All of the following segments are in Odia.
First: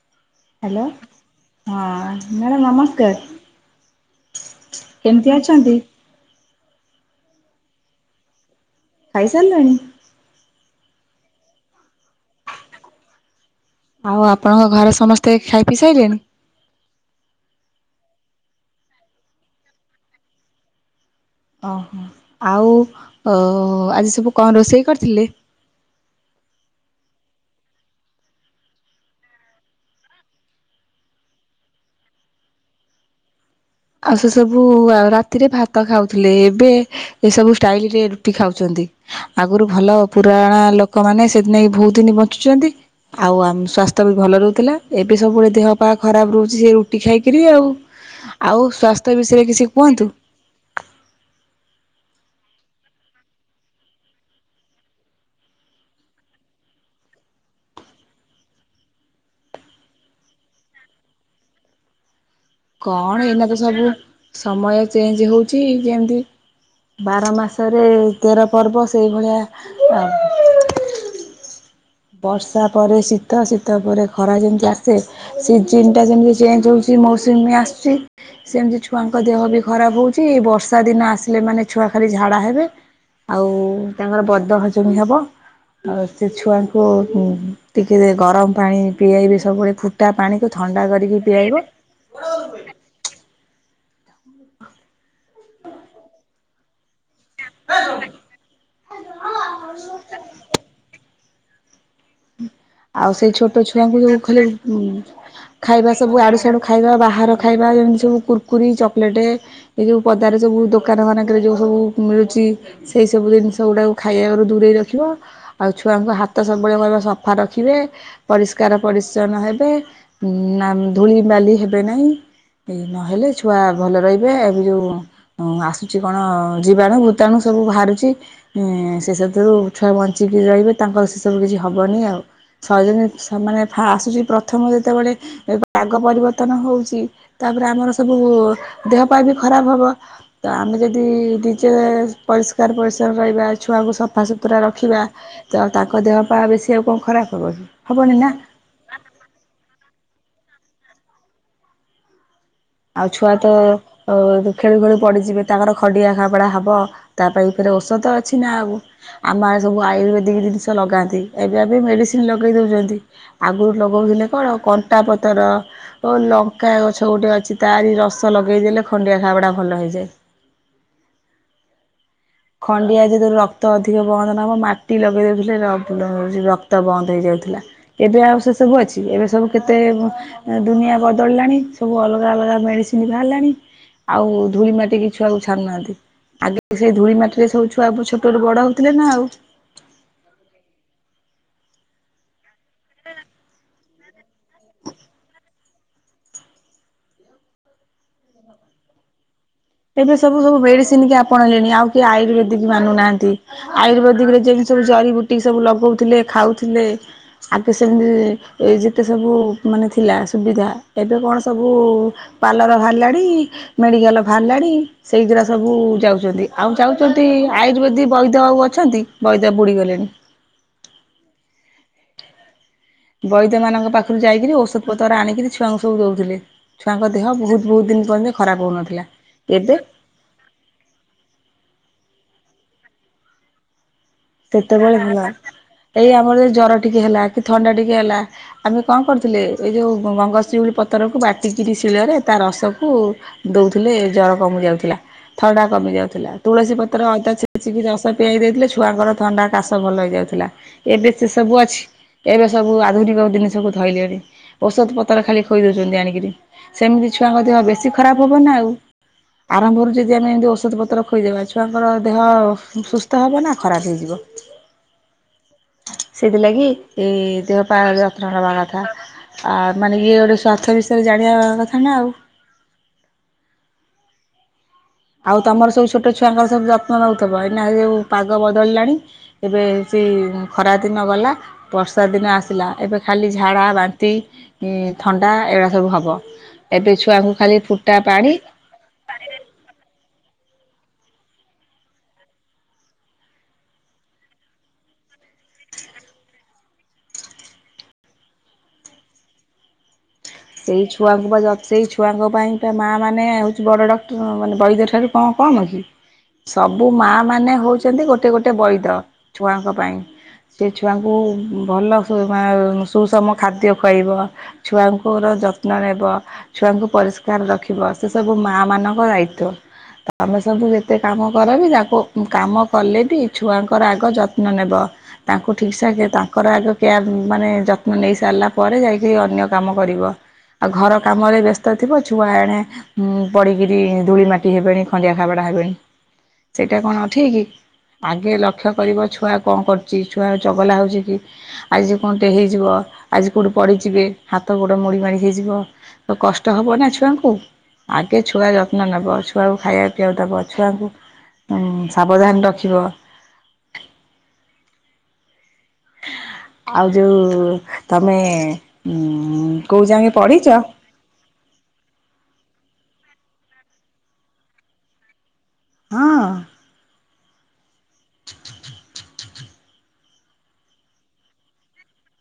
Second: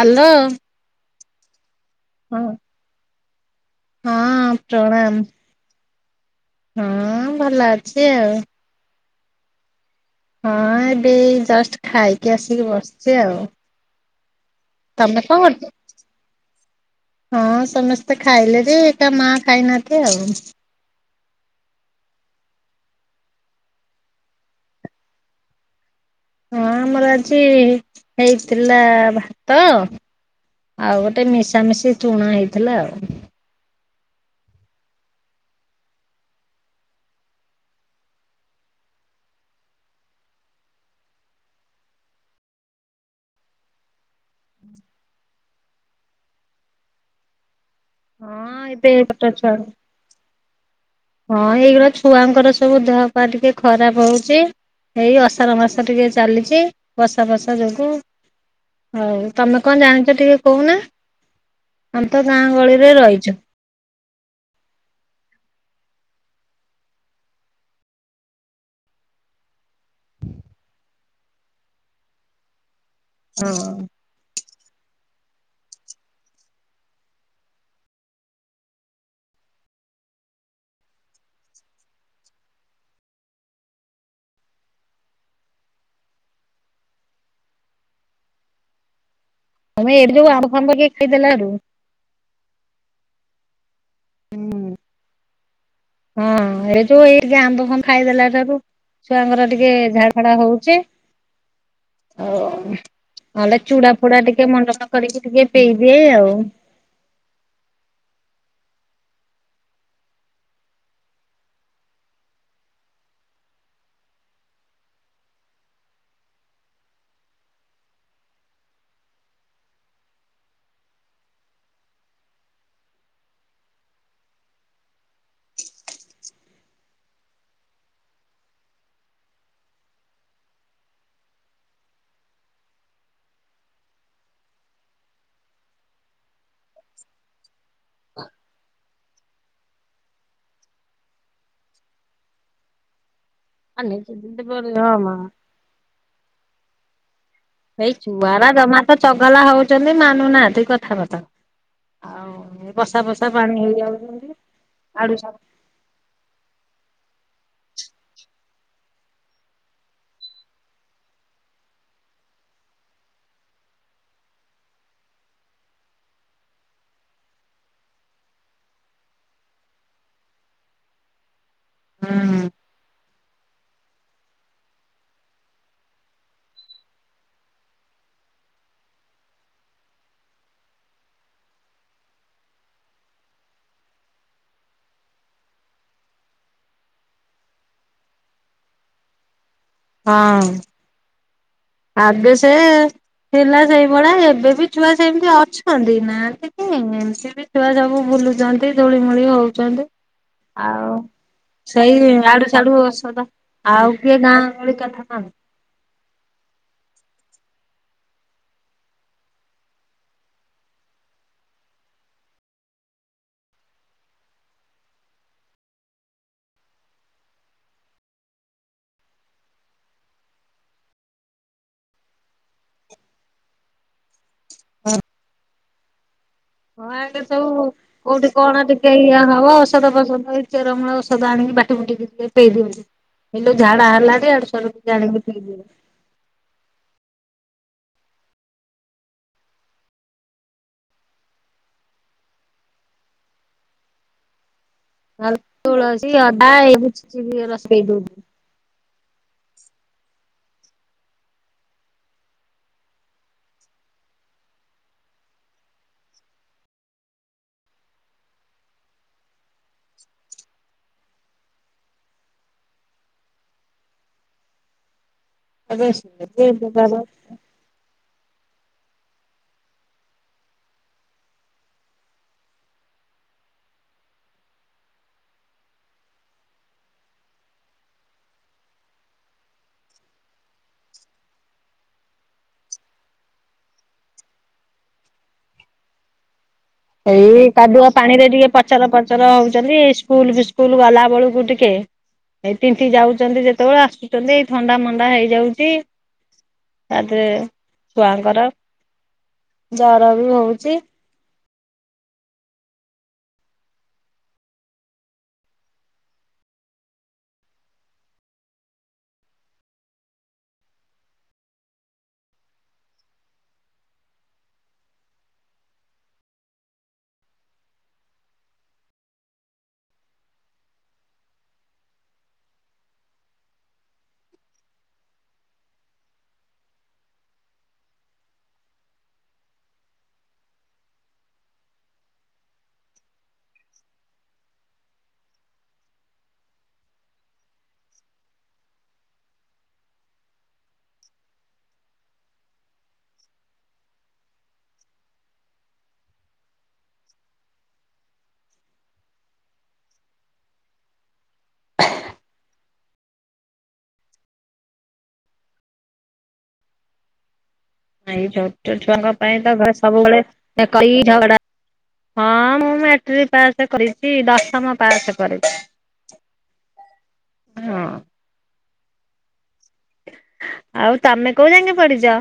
ହ୍ୟାଲୋ। ହ୍ୟାଲୋ ହଁ ହଁ ମ୍ୟାଡ଼ାମ ନମସ୍କାର। ହଁ ପ୍ରଣାମ। କେମିତି ଅଛନ୍ତି? ହଁ ଭଲ ଅଛି ଆଉ। ଖାଇ ସାରିଲଣି? ହଁ ଏବେ ଜଷ୍ଟ ଖାଇକି ଆସିକି ବସିଛି ଆଉ। ଆଉ ଆପଣଙ୍କ ଘରେ ତମେ ସମସ୍ତେ କଣ କରୁଛ? ଖାଇପି ସାଇଲେଣି? ହଁ ସମସ୍ତେ ଖାଇଲେ ଏକା ମା ଖାଇନାହାନ୍ତି ଆଉ। ଓହୋ ଆଉ ଅ ଆଜି ସବୁ କଣ ରୋଷେଇ କରିଥିଲେ? ହଁ ଆମର ଆଜି ହେଇଥିଲା ଭାତ ଆଉ ଗୋଟେ ମିଶାମିଶି ତୁଣ ହେଇଥିଲା ଆଉ। ଆଉ ସେ ସବୁ ଉ ରାତିରେ ଭାତ ଖାଉଥିଲେ ଏବେ ଏସବୁ ଷ୍ଟାଇଲ ରେ ରୁଟି ଖାଉଛନ୍ତି। ଆଗରୁ ଭଲ ପୁରଣା ଲୋକ ମାନ ସେଇଥିନାକି ବହୁତ ଦିନ ବଞ୍ଚୁଛନ୍ତି ଆଉ ଆମ ସ୍ଵାସ୍ଥ୍ୟ ବି ଭଲ ରହୁଥିଲା ଏବେ ସବୁବେଳେ ଦେହପା ଖରାପ ରହୁଛି ସେ ରୁଟି ଖାଇକିରି ଆଉ। ହଁ ଆଉ ଏବେ ସ୍ଵାସ୍ଥ୍ୟ ଛୋଟ ବିଷୟରେ ଛୁଆ କିଛି କୁହନ୍ତୁ। ହଁ ଏଇଗୁଡ଼ା ଛୁଆଙ୍କର ସବୁ ଦେହ ପା ଟିକେ ଖରାପ ହଉଛି। ଏଇ ଅଷାଢ଼ ମାସ ଟିକେ ଚାଲିଛି ବର୍ଷା ଫର୍ଶା ଯୋଗୁ। ହଉ ତମେ କଣ ଜାଣିଛ ଟିକେ କହୁନା? ତ ଗାଁ ଗହଳିରେ କଣ ରହିଛ ଏଇନା ତ ସବୁ ସମୟ ଚେଞ୍ଜ ହେଉଛି ଯେମତି ବାର ମାସରେ ତେର ପର୍ବ ସେଇଭଳିଆ ଆଉ ବର୍ଷା ପରେ ଶୀତ, ହଁ ଶୀତ ପରେ ଖରା, ଯେମିତି ଆ ସେ, ସିଜିନି ଟା ଯେମିତି ଚେଞ୍ଜ ହଉଛି ମୌସୁମୀ ଆସୁଛି, ସେମତି ଛୁଆଙ୍କ ଦେହ ବି ଖରା ଖରାପ ହଉଛି, ଏଇ ବର୍ଷା ଦିନ ଆସିଲେ ମାନେ ଛୁଆ ଖାଲି ଝାଡା ହେବେ ଆଉ ତାଙ୍କର ବଦହଜମି ହେବ। ଆଉ ସେ ଛୁଆଙ୍କୁ ହୁଁ ହୁଁ। ଟିକେ ଗରମ ପାଣି ପିଆଇବେ ସ ସବୁବେଳେ ତମେ ଫୁଟା ଏଠି ଯୋଉ ଆମ୍ବ ପାଣିକୁ ଫାମ୍ବ ଥଣ୍ଡା ଟିକେ କରିକି ଖାଇଦେଲାରୁ ପିଆଇବ [inaudible] ହଁ ଏଇ ଯୋଉ ଏଇ ଟିକେ ଆମ୍ବ ଫାମ୍ୱ ଖାଇଦେଲା ଠାରୁ ଛୁଆଙ୍କର ଟିକେ ଝାଡ଼ା ଫାଡା ହଉଛି ଆଉ ଆଉ ସେଇ ନହେଲେ ଚୁଡା ଛୋଟଛୁଆଙ୍କୁ ଫୁଡା ଯୋଉ ଖାଲି ଟିକେ ମଣ୍ଡନ କରିକି ଟିକେ ଖାଇବା ପିଇଦିଏ ସବୁ ଆଉ। ଆଡ଼ୁସାଡୁ ଖାଇବା ବାହାର ଖାଇବା ଯେମିତି ସବୁ କୁର କୁରୀ, ଚକଲେଟେ, ଏ ଯୋଉ ପଦାରେ ସବୁ ଦୋକାନ ମାନଙ୍କରେ ଯୋଉ ସବୁ ମିଳୁଚି ସେଇସବୁ ଜିନି ଜିନିଷ ଗୁଡାକୁ ଖାଇଆରୁ ଦୂରେଇ ରଖିବ, ଆଉ ଛୁଆଙ୍କୁ ହାତ ସବୁବେଳେ କହିବ ସଫା ରଖିବେ, ପରିଷ୍କାର ପରିଚ୍ଛନ୍ନ ହେବେ, ନା ଧୂଳି ବାଲି ହେବେନେଇଁ ଏଇ ନହେଲେ ଛୁଆ ଭଲ ରହିବେ, ଏବେ ଯୋଉ ଆସୁଛି କଣ ଜୀବାଣୁ, ଭୂତାଣୁ ସବୁ ସବୁ ବାହାରୁଛି, ସେସବୁଥିରୁ ଛୁଆ ବଞ୍ଚିକି ରହିବେ ତାଙ୍କର ସେସବୁ କିଛି ହବନି ଆଉ। ସଜନୀ ମାନେ ଆସୁଛି ପ୍ରଥମ ଯେତେବେଳେ ପାଗ ପରିବର୍ତ୍ତନ ହଉଛି, ତା ତାପରେ ଆମର ସବୁ ଦେହ ପା ବି ଖରାପ ହବ, ତ ଆମେ ଯଦି ନିଜେ ପରିଷ୍କା ଷ୍କାର ପରିଚ୍ଛନ୍ନ ରହିବା, ଛୁଆଙ୍କୁ ସଫାସୁତରା ହଁ ରଖିବା, ମା ତ ତାଙ୍କ ଦେହପା ବେଶୀ ଆଉ କଣ ଖରାପ ହବ କି? ହେଇ ଛୁଆ ହବନି ନା ଗୁରା ଜମା ତ ଚଗଲା ହଉଛନ୍ତି ମାନୁନାହାଁନ୍ତି କଥା ବାର୍ତ୍ତା ଆଉ ବର୍ଷା ଆଉ ବର୍ଷା ଛୁଆ ତ ପାଣି ଅ ହେଇଯାଉଛନ୍ତି ଖେଳୁ ଖେଳୁ ଆଡୁ ସା ପଡିଯିବେ ତାଙ୍କର ଖଣ୍ଡିଆ ଖାବଡା ହବ ତା ପାଇଁ ଫେରେ ଔଷଧ ଅଛି ନା ଆଉ। ଆମଆଡେ ସବୁ ଆୟୁର୍ବେଦିକ ଜିନିଷ ଲଗାନ୍ତି, ଏବେ ଏବେ ମେଡିସି ଲଗେଇ ଦଉଚନ୍ତି, ଆଗରୁ ଲଗଉଥିଲେ କଣ କଣ୍ଟା ପତର ଓ ଲଙ୍କାଗଛ ଗୋଟେ ଅଛି ତାରି ରସ ଲଗେଇଦେଲେ ଖଣ୍ଡିଆ ଖାବଡ଼ା ଭଲ ହେଇଯାଏ। ହୁଁ ହୁଁ। ଖଣ୍ଡିଆ ଯେତେବେଳେ ରକ୍ତ ଅଧିକ ବନ୍ଦ ନହବ ମାଟି ଲଗେଇ ଦେଉଥିଲେ ଲ ରକ୍ତ ବନ୍ଦ ହେଇଯାଉଥିଲା। ଏବେ ଆଉ ସେ ସବୁ ଅଛି, ଏବେ ସବୁ କେତେ ଦୁନିଆ ବଦଳିଲାଣି ସବୁ ଅଲଗା ଅଲଗା ମେଡ଼ିସିନ୍ ବାହାରିଲାଣି, ଆଉ ଧୂଳି ମାଟିକି ଛୁଆକୁ ଛାଡୁନାହାଁନ୍ତି। ଆଗେ ସେଇ ଧୂଳି ମାଟି ରେ ସବୁ ଛୁଆ ଛୋଟରୁ ବଡ ହଉଥିଲେ ନା ଆଉ। ହଁ। ଆଗେ ସେ ଥିଲା ସେଇଭଳିଆ ଏବେ ବିି ଛୁଆ ସେମିତି ଅଛନ୍ତି, ନାହାଁନ୍ତି କି ଏମିତି ବି ଛୁଆ ସବୁ ବୁଲୁଛନ୍ତି ଧୂଳି ମୁଳି ହଉ ଏବେ ସବୁ ସବୁ ମେଡିସିନ କି ଆପଣେଇଲେଣି ଆଉ ସେଇ କିଏ ଆଡୁ ଆୟୁର୍ବେଦିକ ସାଡୁ ଔଷଧ ମାନୁନାହାଁନ୍ତି। ଆଉ କିଏ ଗାଁ ଆୟୁର୍ବେଦିକରେ ଗହଳି ସବୁ କଥା ମାନୁ ଜରିିବୁଟି ସବୁ ଲଗଉଥିଲେ, ଖାଉଥି ଥିଲେ, ଆଗେ ସେମତି ଯେତେ ସବୁ ମାନେ ଥିଲା ସୁବିଧା ଏବେ କଣ ସବୁ ପାର୍ଲର ବାହାରିଲାଣି, ମେଡ଼ିକାଲ ବାହାରିଲାଣି, ସେଇଗିଡ଼ା ସବୁ ଯାଉଚନ୍ତି। ଆଉ ଯାଉଚନ୍ତି ଆୟୁର୍ବେଦିକ ବଇଦ ଆଉ ଅଛନ୍ତି? ବଇଦ ବୁଡି ଗଲେଣି। ବଇଦମାନଙ୍କ ପାଖରୁ ଯାଇକିରି ଔଷଧ ପତ୍ର ଆଣିକିରି ଛୁଆଙ୍କୁ ସବୁ ଦଉଥିଲେ। ହଁ ଛୁଆଙ୍କ ଆଗେ ଦେହ ବହୁତ ସବୁ ବହୁତ ଦିନ ପର୍ଯ୍ୟନ୍ତ କୋଉଠି ଖରାପ କଣ ଟିକେ ହଉନଥିଲା। ଇଏ ହବ ଏବେ ଔଷଧ ଫସଦ ହେଇ ଚେରମୂଳ ଔଷଧ ଆଣିକି ବାଟି ବୁଟିକି [unintelligible] ପେଇ ଦିଅନ୍ତି। ହେଇଲୋ ଝାଡ଼ା ହେଲା ସେତେବେଳେ ଭଲ ହବ। ଏଇ ଆମର ଏ ଜର ଟିକେ ହେଲା କି ଥଣ୍ଡା ଟିକେ ହେଲା ଆମେ କଣ କରୁଥିଲେ, ଏଇ ଯୋଉ ଗଙ୍ଗଶିଉଳି ପତରକୁ ବାଟିକିରି ଶିଳରେ ତାର ରସକୁ ଦଉଥିଲେ ଜର କମି ଯାଉଥି ନହେଲେ ଥଣ୍ଡା କମି ତୁଳସୀ ଯାଉଥିଲା ଅଦା ତୁଳସୀ ଏଇ ପତ୍ର ଅଦା ଛେଚିକି ପେଇ ରସ ଦଉଛନ୍ତି ପିଆଇ ଦେଇଥିଲେ ଛୁଆଙ୍କର ଥଣ୍ଡା କାଶ ଭଲ ହେଇଯାଉଥିଲା ଏବେ ସେ ସବୁ ଅଛି। ଏବେ ସବୁ ଆଧୁନିକ ଜିନିଷକୁୁ ଧଇଲେଣି ଔଷଧ ପତ୍ର ଖାଲି ଖୋଇ ଦଉଛନ୍ତି ଆଣିକିରି ସେମିତି ଛୁଆଙ୍କ ଦେହ ବେଶୀ ଖରାପ ହବ ନା ଆଉ। ଆରମ୍ଭରୁ ଯଦି ଆମେ ଏମିତି ଔଷଧ ପତ୍ର ଖୋଇଦବା ଛୁଆଙ୍କର ଦେହ ସୁସ୍ଥ ହବ ନା ଖରାପ ହେଇଯିବ? ଏବେ ସେ ଯେ ସେଥିଲାଗି ଯୋଗାଯୋଗ ଏ ଦେହ ପାହା ଯାତ୍ରା ଆ ମାନେ ଇଏ ଗୋଟେ ସ୍ଵାର୍ଥ ବିଷୟରେ ଜାଣିବା କଥା ନା ଆଉ। [unintelligible] ଆଉ ତମର ସବୁ ଛୋଟ ଛୁଆଙ୍କର ସବୁ ଯତ୍ନ ନଉଥିବ ଏଇନା ଯଉ ପାଗ ବଦଳିଲାଣି ଏବେ ଖରା ଦିନ ଗଲା ବର୍ଷା ଦିନ ଆସିଲା ଏବେ ଖାଲି ଝାଡ଼ା, ବାନ୍ତି ଥଣ୍ଡା ଏରାସବୁ ହବ। ଏବେ ଛୁଆଙ୍କୁ ଏଇ ଖାଲି କାଦୁଅ ଫୁଟା ପାଣି ରେ ଟିକେ ପଚର ପଚର ହଉଛନ୍ତି ସ୍କୁଲ ବିସ୍କୁଲ ଗଲା ବେଳକୁ ଟିକେ ଏଇ ତିନ୍ତି ଯାଉଛନ୍ତି ଯେତେବେଳେ ଆସୁଛନ୍ତି ଏଇ ଥଣ୍ଡା ମଣ୍ଡା ହେଇ ଯାଉଛି ତାପରେ ଛୁଆଙ୍କର ବି ହଉଛି ସେଇ ଛୁଆଙ୍କୁ ପା ସେଇ ଛୁଆଙ୍କ ପାଇଁ ବା ମାଆ ମାନ ହେଉଛି ବଡ଼ ଡକ୍ଟର ମାନେ ବୈଦ ଠାରୁ କଣ କମ୍ କି? ସବୁ ମା ମାନେ ହଉଛନ୍ତି ଗୋଟେ ଗୋଟେ ବୈଦ ଛୁଆଙ୍କ ପାଇଁ। ସେ ଛୁଆଙ୍କୁ ଭଲ ସୁଷମ ଖାଦ୍ୟ ଖୁଆଇବ ଛୁଆଙ୍କୁ କଅର ଯତ୍ନ ନେବ ଛୁଆଙ୍କୁ ପରିଷ୍କାର ରଖିବ ସେ ସବୁ ମାଆ ମାନଙ୍କ ଦାୟିତ୍ଵ। ତ ଆମେ ସବୁ ଯେତେ କାମ କରବି ତାକୁ କାମ କଲେ ବି ଛୁଆଙ୍କର ଆଗ ଯତ୍ନ ନେବ। ତାଙ୍କୁ ଠିକସେ ତାଙ୍କର ଆଗ ମାନେ ଯତ୍ନ ନେଇ ସାରିଲା ପରେ ଯାଇକି ଅନ୍ୟ କାମ କରିବ? ଆଉ ଘର କାମରେ ବ୍ୟସ୍ତ ଥିବ ଛୁଆ ଏଣେ ପଡିକିରି ଧୂଳି ମାଟି ହେବେଣି ଖଣ୍ଡିଆ ଖବା ଡା ସେଇଟା କଣ ଠିକ୍? ଆଗେ ଲକ୍ଷ୍ୟ କରିବ ଛୁଆ କଣ କରୁଛି ଛୁଆ ଚଗଲା ହଉଛି କି ଆଜି କଣ ଟେ ହେଇଯିବ? ଆଜି କୋଉଠି ପଡିଯିବେ ହାତ ଗୋଡ ମୋଡି ହେଇଯିବ ତ କଷ୍ଟ ହବ ନା ଛୁଆଙ୍କୁ। ଆଗେ ଛୁଆ ଯତ୍ନ ନବ ଛୁଆକୁ ଖାଇବାକୁ ପିଇବାକୁ ଦବ ଛୁଆଙ୍କୁ ଉଁ ସାବଧାନ ରଖିବ? ଆଉ ଯୋଉ ତମେ ଏଇ ଛୋଟ ଛୁଆଙ୍କ ପାଇଁ ତ କୋଉ ଯାଏଁ ସବୁବେଳେ ପଢ଼ିଛ? କରି, ଝଗଡା ହଁ ମୁଁ ମଟ୍ରିକ ପାସ କରିଛି ଦଶମ ପାସ କରିଛି। ହଁ। ହଁ। ଆଉ ତମେ କୋଉ ଯାଙ୍କେ ପଢିଛ?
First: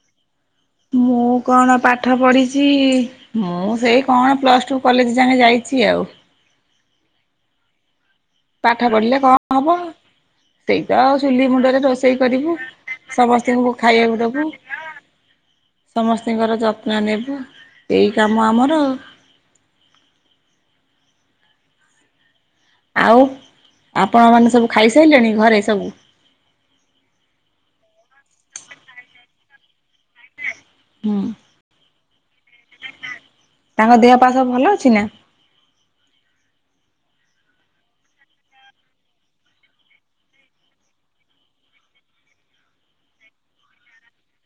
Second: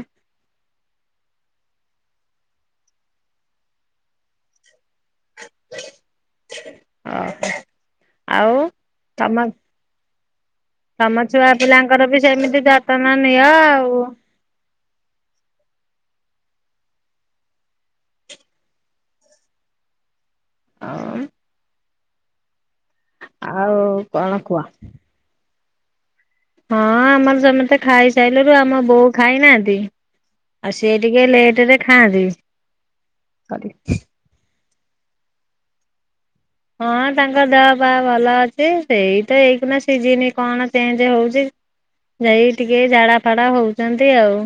ମୁଁ କଣ ପାଠ ପଢିଛି ମୁଁ ସେଇ କଣ ପ୍ଲସ ଟୁ କଲେଜ ଯାକେ ଯାଇ ଆଜି ଆଉ। ହଁ। ପାଠ ପଢିଲେ କଣ ହବ? ସେଇ ତ ତମ ଆଉ ସୁୁଲି ଛୁଆ ମୁଣ୍ଡରେ ପିଲାଙ୍କର ରୋଷେଇ ବି କରିବୁ ସେମିତି ଯତ୍ନ ନିଅ ସମସ୍ତଙ୍କୁ ଆଉ ଖାଇବାକୁ ଦବୁ। [inaudible] ସମସ୍ତିଙ୍କର ଯତ୍ନ ନେବୁ ଏଇ କାମ ଆମର। [unintelligible] ଆଉ ଆଉ କଣ ଆପଣମାନେ କୁହ? ସବୁ ଖାଇସାରିଲେଣି ଘରେ ସବୁ। ହଁ ଆମର ସମସ୍ତେ ଖାଇ ସାରିଲେଣି ଆମ ବୋଉ ଖାଇନାହାନ୍ତି। ଆଉ ସିଏ ହୁଁ ଟିକେ ଲେଟରେ ଖାଆନ୍ତି। କିଛି ନା ହଁ ତାଙ୍କ ଦେହ ପାହା ଭଲ ଅଛି ସେଇ ତ ଏଇନା ସିଜିିନ କଣ ଚେଞ୍ଜ ହଉଛି? ଯାଇ ଟିକେ ଝାଡା ଫାଡା ହଉଛନ୍ତି ଆଉ।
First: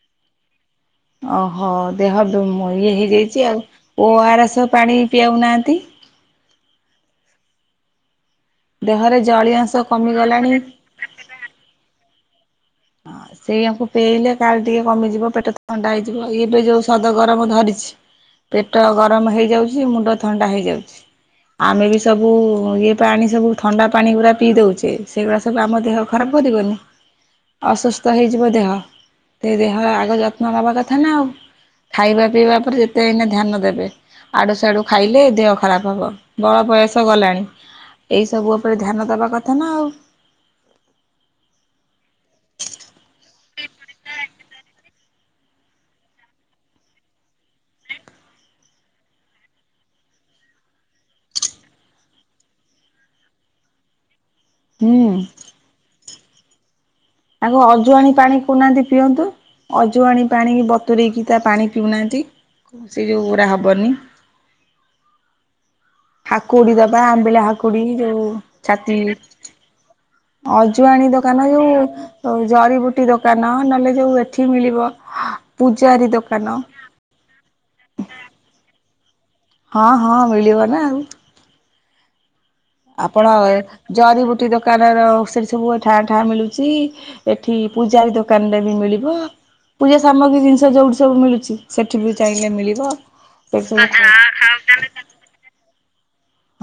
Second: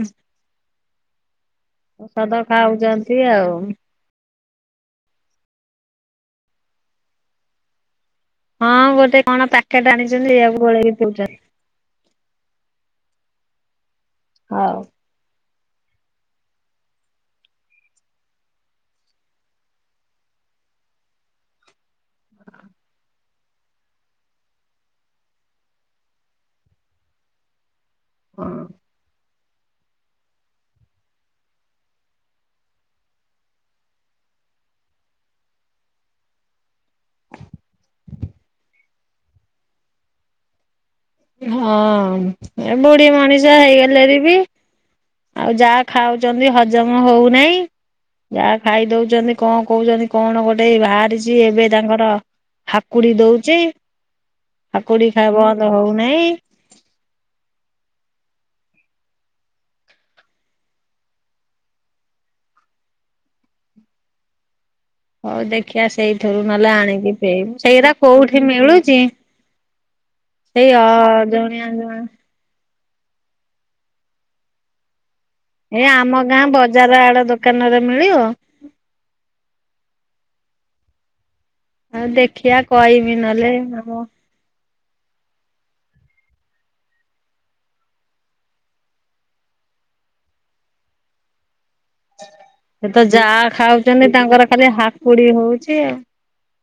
ଓହୋ ଦେହ ଔଷଧ ଇଏ ଖାଉଛନ୍ତି। ହେଇଯାଇଛି ଆଉ ଓ ଆର ଏସ ଧ ପାଣି ପିଆଉ ନାହାନ୍ତି। ହଁ ଦେହରେ ଗୋଟେ କଣ ଜଳୀୟ ଅଂଶ ପ୍ୟାକେଟ ଆଣିଛନ୍ତି କମିଗଲାଣି ଏଇଆକୁ ଗୋଳେଇକି ପିଉଛନ୍ତି। ହଁ ସେଇଆକୁ ପିଏଇଲେ କାଳେ ହଉ। ଟିକେ କମିଯିବ ପେଟ ତ୍ ଥଣ୍ଡା ହେଇଯିବ ଇଏବେ ଯୋଉ ସଦ ଗରମ ଧରିଛି। ପେଟ ଗରମ ହେଇଯାଉଛି ମୁଣ୍ଡ ଥଣ୍ଡା ହେଇଯାଉଛି ଆମେ ବି ତବୁ ଇଏ ପାଣି ସବୁ ଥଣ୍ଡା ପାଣି ଗୁରା ପିଇ ଦଉଛେ ସେଗୁଡ଼ା ସବୁ ଆମ ଦେହ ଖରାପ କରିବନି ଅସୁସ୍ ତ ହେଇଯିବ ଦେହ ତେ ଦେହ ଆଗ ଯତ୍ନ ନବା କଥା ନା ଆଉ। ଖାଇବା ପିଇବା ଉପରେ ଯେତେ ଏଇନା ଧ୍ୟାନ ଦେବେ। ଆଡ଼ୁ ସାଡ଼ୁ ଖାଇଲେ ଦେହ ଖରାପ ହବ ବଳ ବୟସ ଗଲାଣି। ଏଇ ସବୁ ଉପରେ ଧ୍ୟାନ ଦବା କଥା ନା ଆଉ। ହଁ ଏ ବୁଢୀ ମଣିଷ ହେଇଗଲେଣି ବି। ଆଉ ଯାହା ଖାଉଛନ୍ତି ହଜମ ହଉନାହିଁ। ଯାହା ଖାଇ ଦୋଉଛନ୍ତି କଣ କହୁଛନ୍ତି କଣ ଗୋଟେ ବାହାରିଛି ଏବେ ତାଙ୍କର ହାକୁଡ଼ି ଦୋଉଚି ହାକୁଡ଼ି ହୁଁ। ଖା ବନ୍ଦ ହୋଉନାଇଁ ଆଙ୍କୁ ଅଜୁଆଣି ପାଣି କହୁନାହାନ୍ତି ପିଅନ୍ତୁ। ଅଜୁଆଣି ପାଣି ବତୁରେଇକି ତା ପାଣି ପିଉନାହାନ୍ତି। ସେ ଯେଉରାହା ହବନି। ହୋଉ ଦେ ଖିଆ ସେଇଥିରୁ ନହେଲେ ହାକୁଡି ଦବା ଆଣିକି ଆମ୍ବିଳା ପେଇବୁ। ହାକୁଡି ସେଇରା ଯୋଉ କୋଉଠି ଛାତି ମିଳୁଚି? ଅଜୁଆଣୀ ଦୋକାନ ଯୋଉ ଜରିିବୁ ଟି ଦୋକାନ ନହେଲେ ଯୋଉ ଏଠି ମିଳିବ ଏ ପୂଜାରୀ ଆମ ଗାଁ ଦୋକାନ ବଜାର ଆଡ଼ ଦୋକାନରେ ମିଳିବ? ହଁ ହଁ ମିଳିବ ନା ଆଉ। ହଁ ଦେ ଆପଣ ଜରିବୁଟି ଦୋ କାନର ସେଠି ସବୁ ଠାଁ ଠାଁ ମିଳୁଛି ଏଠି ପୂଜାରୀ ଦୋକାନରେ ବି ମିଳିବ। ପୂଜା ସାମଗ୍ରୀ ଜିନିଷ ଯୋଉଠି ସବୁ ମିଳୁଚି। ସେ ତ ଯାହା ସବୁ ଖାଉଛନ୍ତି ତାଙ୍କର ଖାଲି ହାକୁଡ଼ି ହୋଉଚି ଆଉ।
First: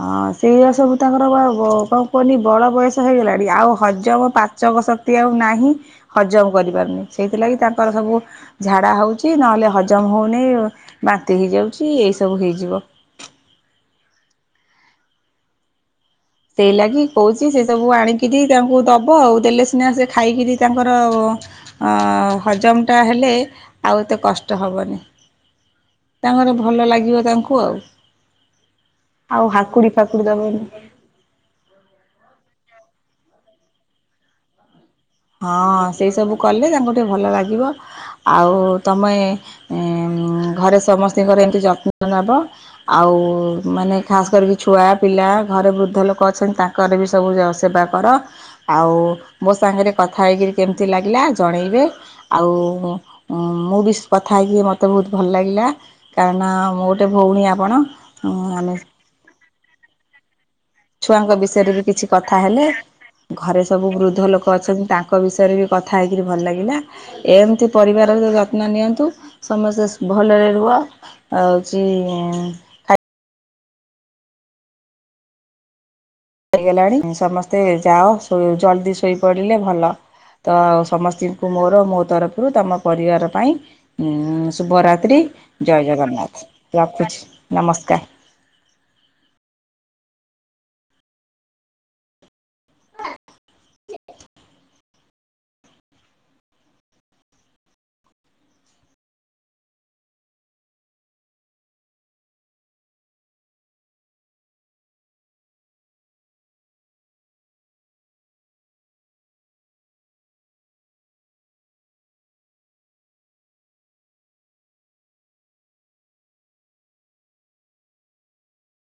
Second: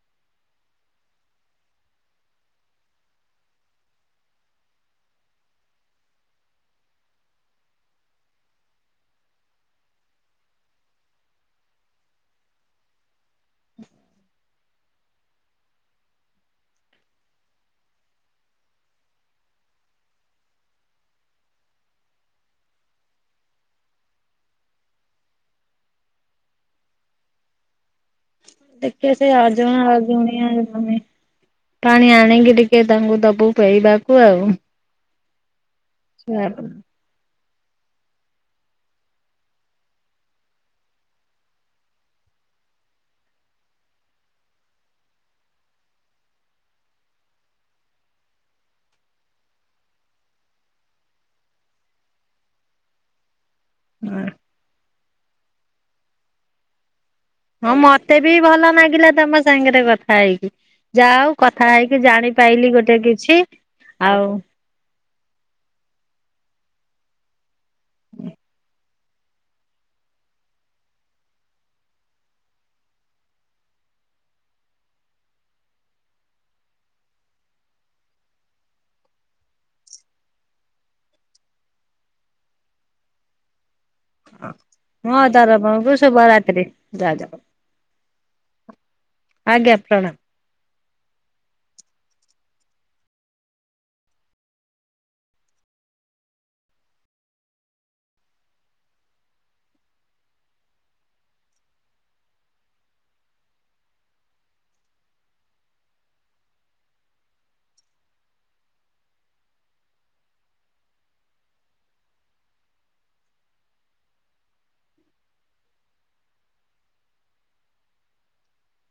ହଁ ସେଇଆ ସବୁ ତାଙ୍କର ବା ବ କଣ କୁହନି ବଳ ବୟସ ହେଇଗଲାଣି ଆଉ ହଜମ ପାଚ ଶକ୍ତି ଆଉ ନାହିଁ ହଜମ କରିପାରୁନି ସେଇଥିଲାଗି ତାଙ୍କର ସବୁ ଝାଡ଼ା ହୋଉଚି ନହଲେ ହ ଜମ ହୋଉନି ବାନ୍ତି ହେଇଯାଉଛି ଏଇ ସବୁ ହେଇଯିବ। ସେଇ ଲାଗି କହୁଛି ସେ ସବୁ ଆଣିକିରି ତାଙ୍କୁ ଦବ ଆଉ ଦେଲେ ସିନା ସେ ଖାଇକିରି ତାଙ୍କର ଅ ହଜମଟା ହେଲେ ଆଉ ଏତେ କଷ୍ଟ ହବନି। ତାଙ୍କର ଭଲ ଲାଗିବ ତାଙ୍କୁ ଆଉ। ଦେଖିଆ ସେ ଆଉ ହାକୁଡ଼ି ଅଜଣା ଫାକୁଡ଼ି ଯୁଣିଆ ଦବନି ଜମି। ପାଣି ଆଣିକି ଟିକେ ତାଙ୍କୁ ଦବୁ ପେଇବାକୁ ଆଉ। ହଁ ସେଇ ସବୁ କଲେ ତାଙ୍କୁ ଟିକେ ଭଲ ଲା ଗିବ ଆଉ ତମେ ଏଁ ଘରେ ସମସ୍ତଙ୍କର ଏମିତି ଯତ୍ନ ନବ। ଆଉ ମାନେ ଖାସ୍ କରିକି ଛୁଆ ପିଲା ଘରେ ବୃଦ୍ଧ ଲୋକ ଅଛନ୍ତି ତାଙ୍କର ବି ସବୁ ଜ ସେବା କର ଆଉ ମୋ ସାଙ୍ଗେରେ କଥା ହେଇକିରି କେମିତି ଲାଗିଲା ଜଣେଇବେ ଆଉ ମୁଁ ବି କଥା ହେଇକି ମତେ ବୋହୁତ୍ ଭଲ ଲାଗିଲା କାରଣ ମୋ ଗୋଟେ ଭଉଣୀ ଆପଣ ହଁ ମତେ ବି ଭଲ ଆମେ ନାଗିଲା ତମ ସାଙ୍ଗେରେ କଥା ହେଇକି। ଯାହା ହଉ ଛୁଆଙ୍କ କଥା ବିଷୟରେ ବି ହେଇକି କିଛି କଥା ହେଲେ। ଜାଣିପାଇଲି ଗୋଟେ କିଛି ଘରେ ସବୁ ବୃଦ୍ଧ ଆଉ ଲୋକ ଅଛନ୍ତି ତାଙ୍କ ବିଷୟରେ ବି କଥା ହେଇକିରି ଭଲ ଲାଗିଲା। ଏମିତି ପରିବାରର ଯତ୍ନ ନିଅନ୍ତୁ ସମସ୍ତେ ସ୍ ଭଲରେ ରୁହ ଆଉଚି ଖା ରିହେଲାଣି ସମସ୍ତେ ଯାଅ ସୋ ଜଲଦି ଶୋଇପଡିଲେ ଭଲ। ତ ଆଉ ସମସ୍ତିଙ୍କୁ ମୋର ମୋ ତରଫରୁ ତମ ପରିବାର ପାଇଁ ଉଁ ଶୁଭରାତ୍ରି ମୋ ଜୟ ତରଫକୁ ଜଗନ୍ନାଥ ଶୁଭରାତ୍ରି। ଯାଅ ରଖୁଛି ଯାଅ ନମସ୍କାର। ଆଜ୍ଞା ପ୍ରଣାମ।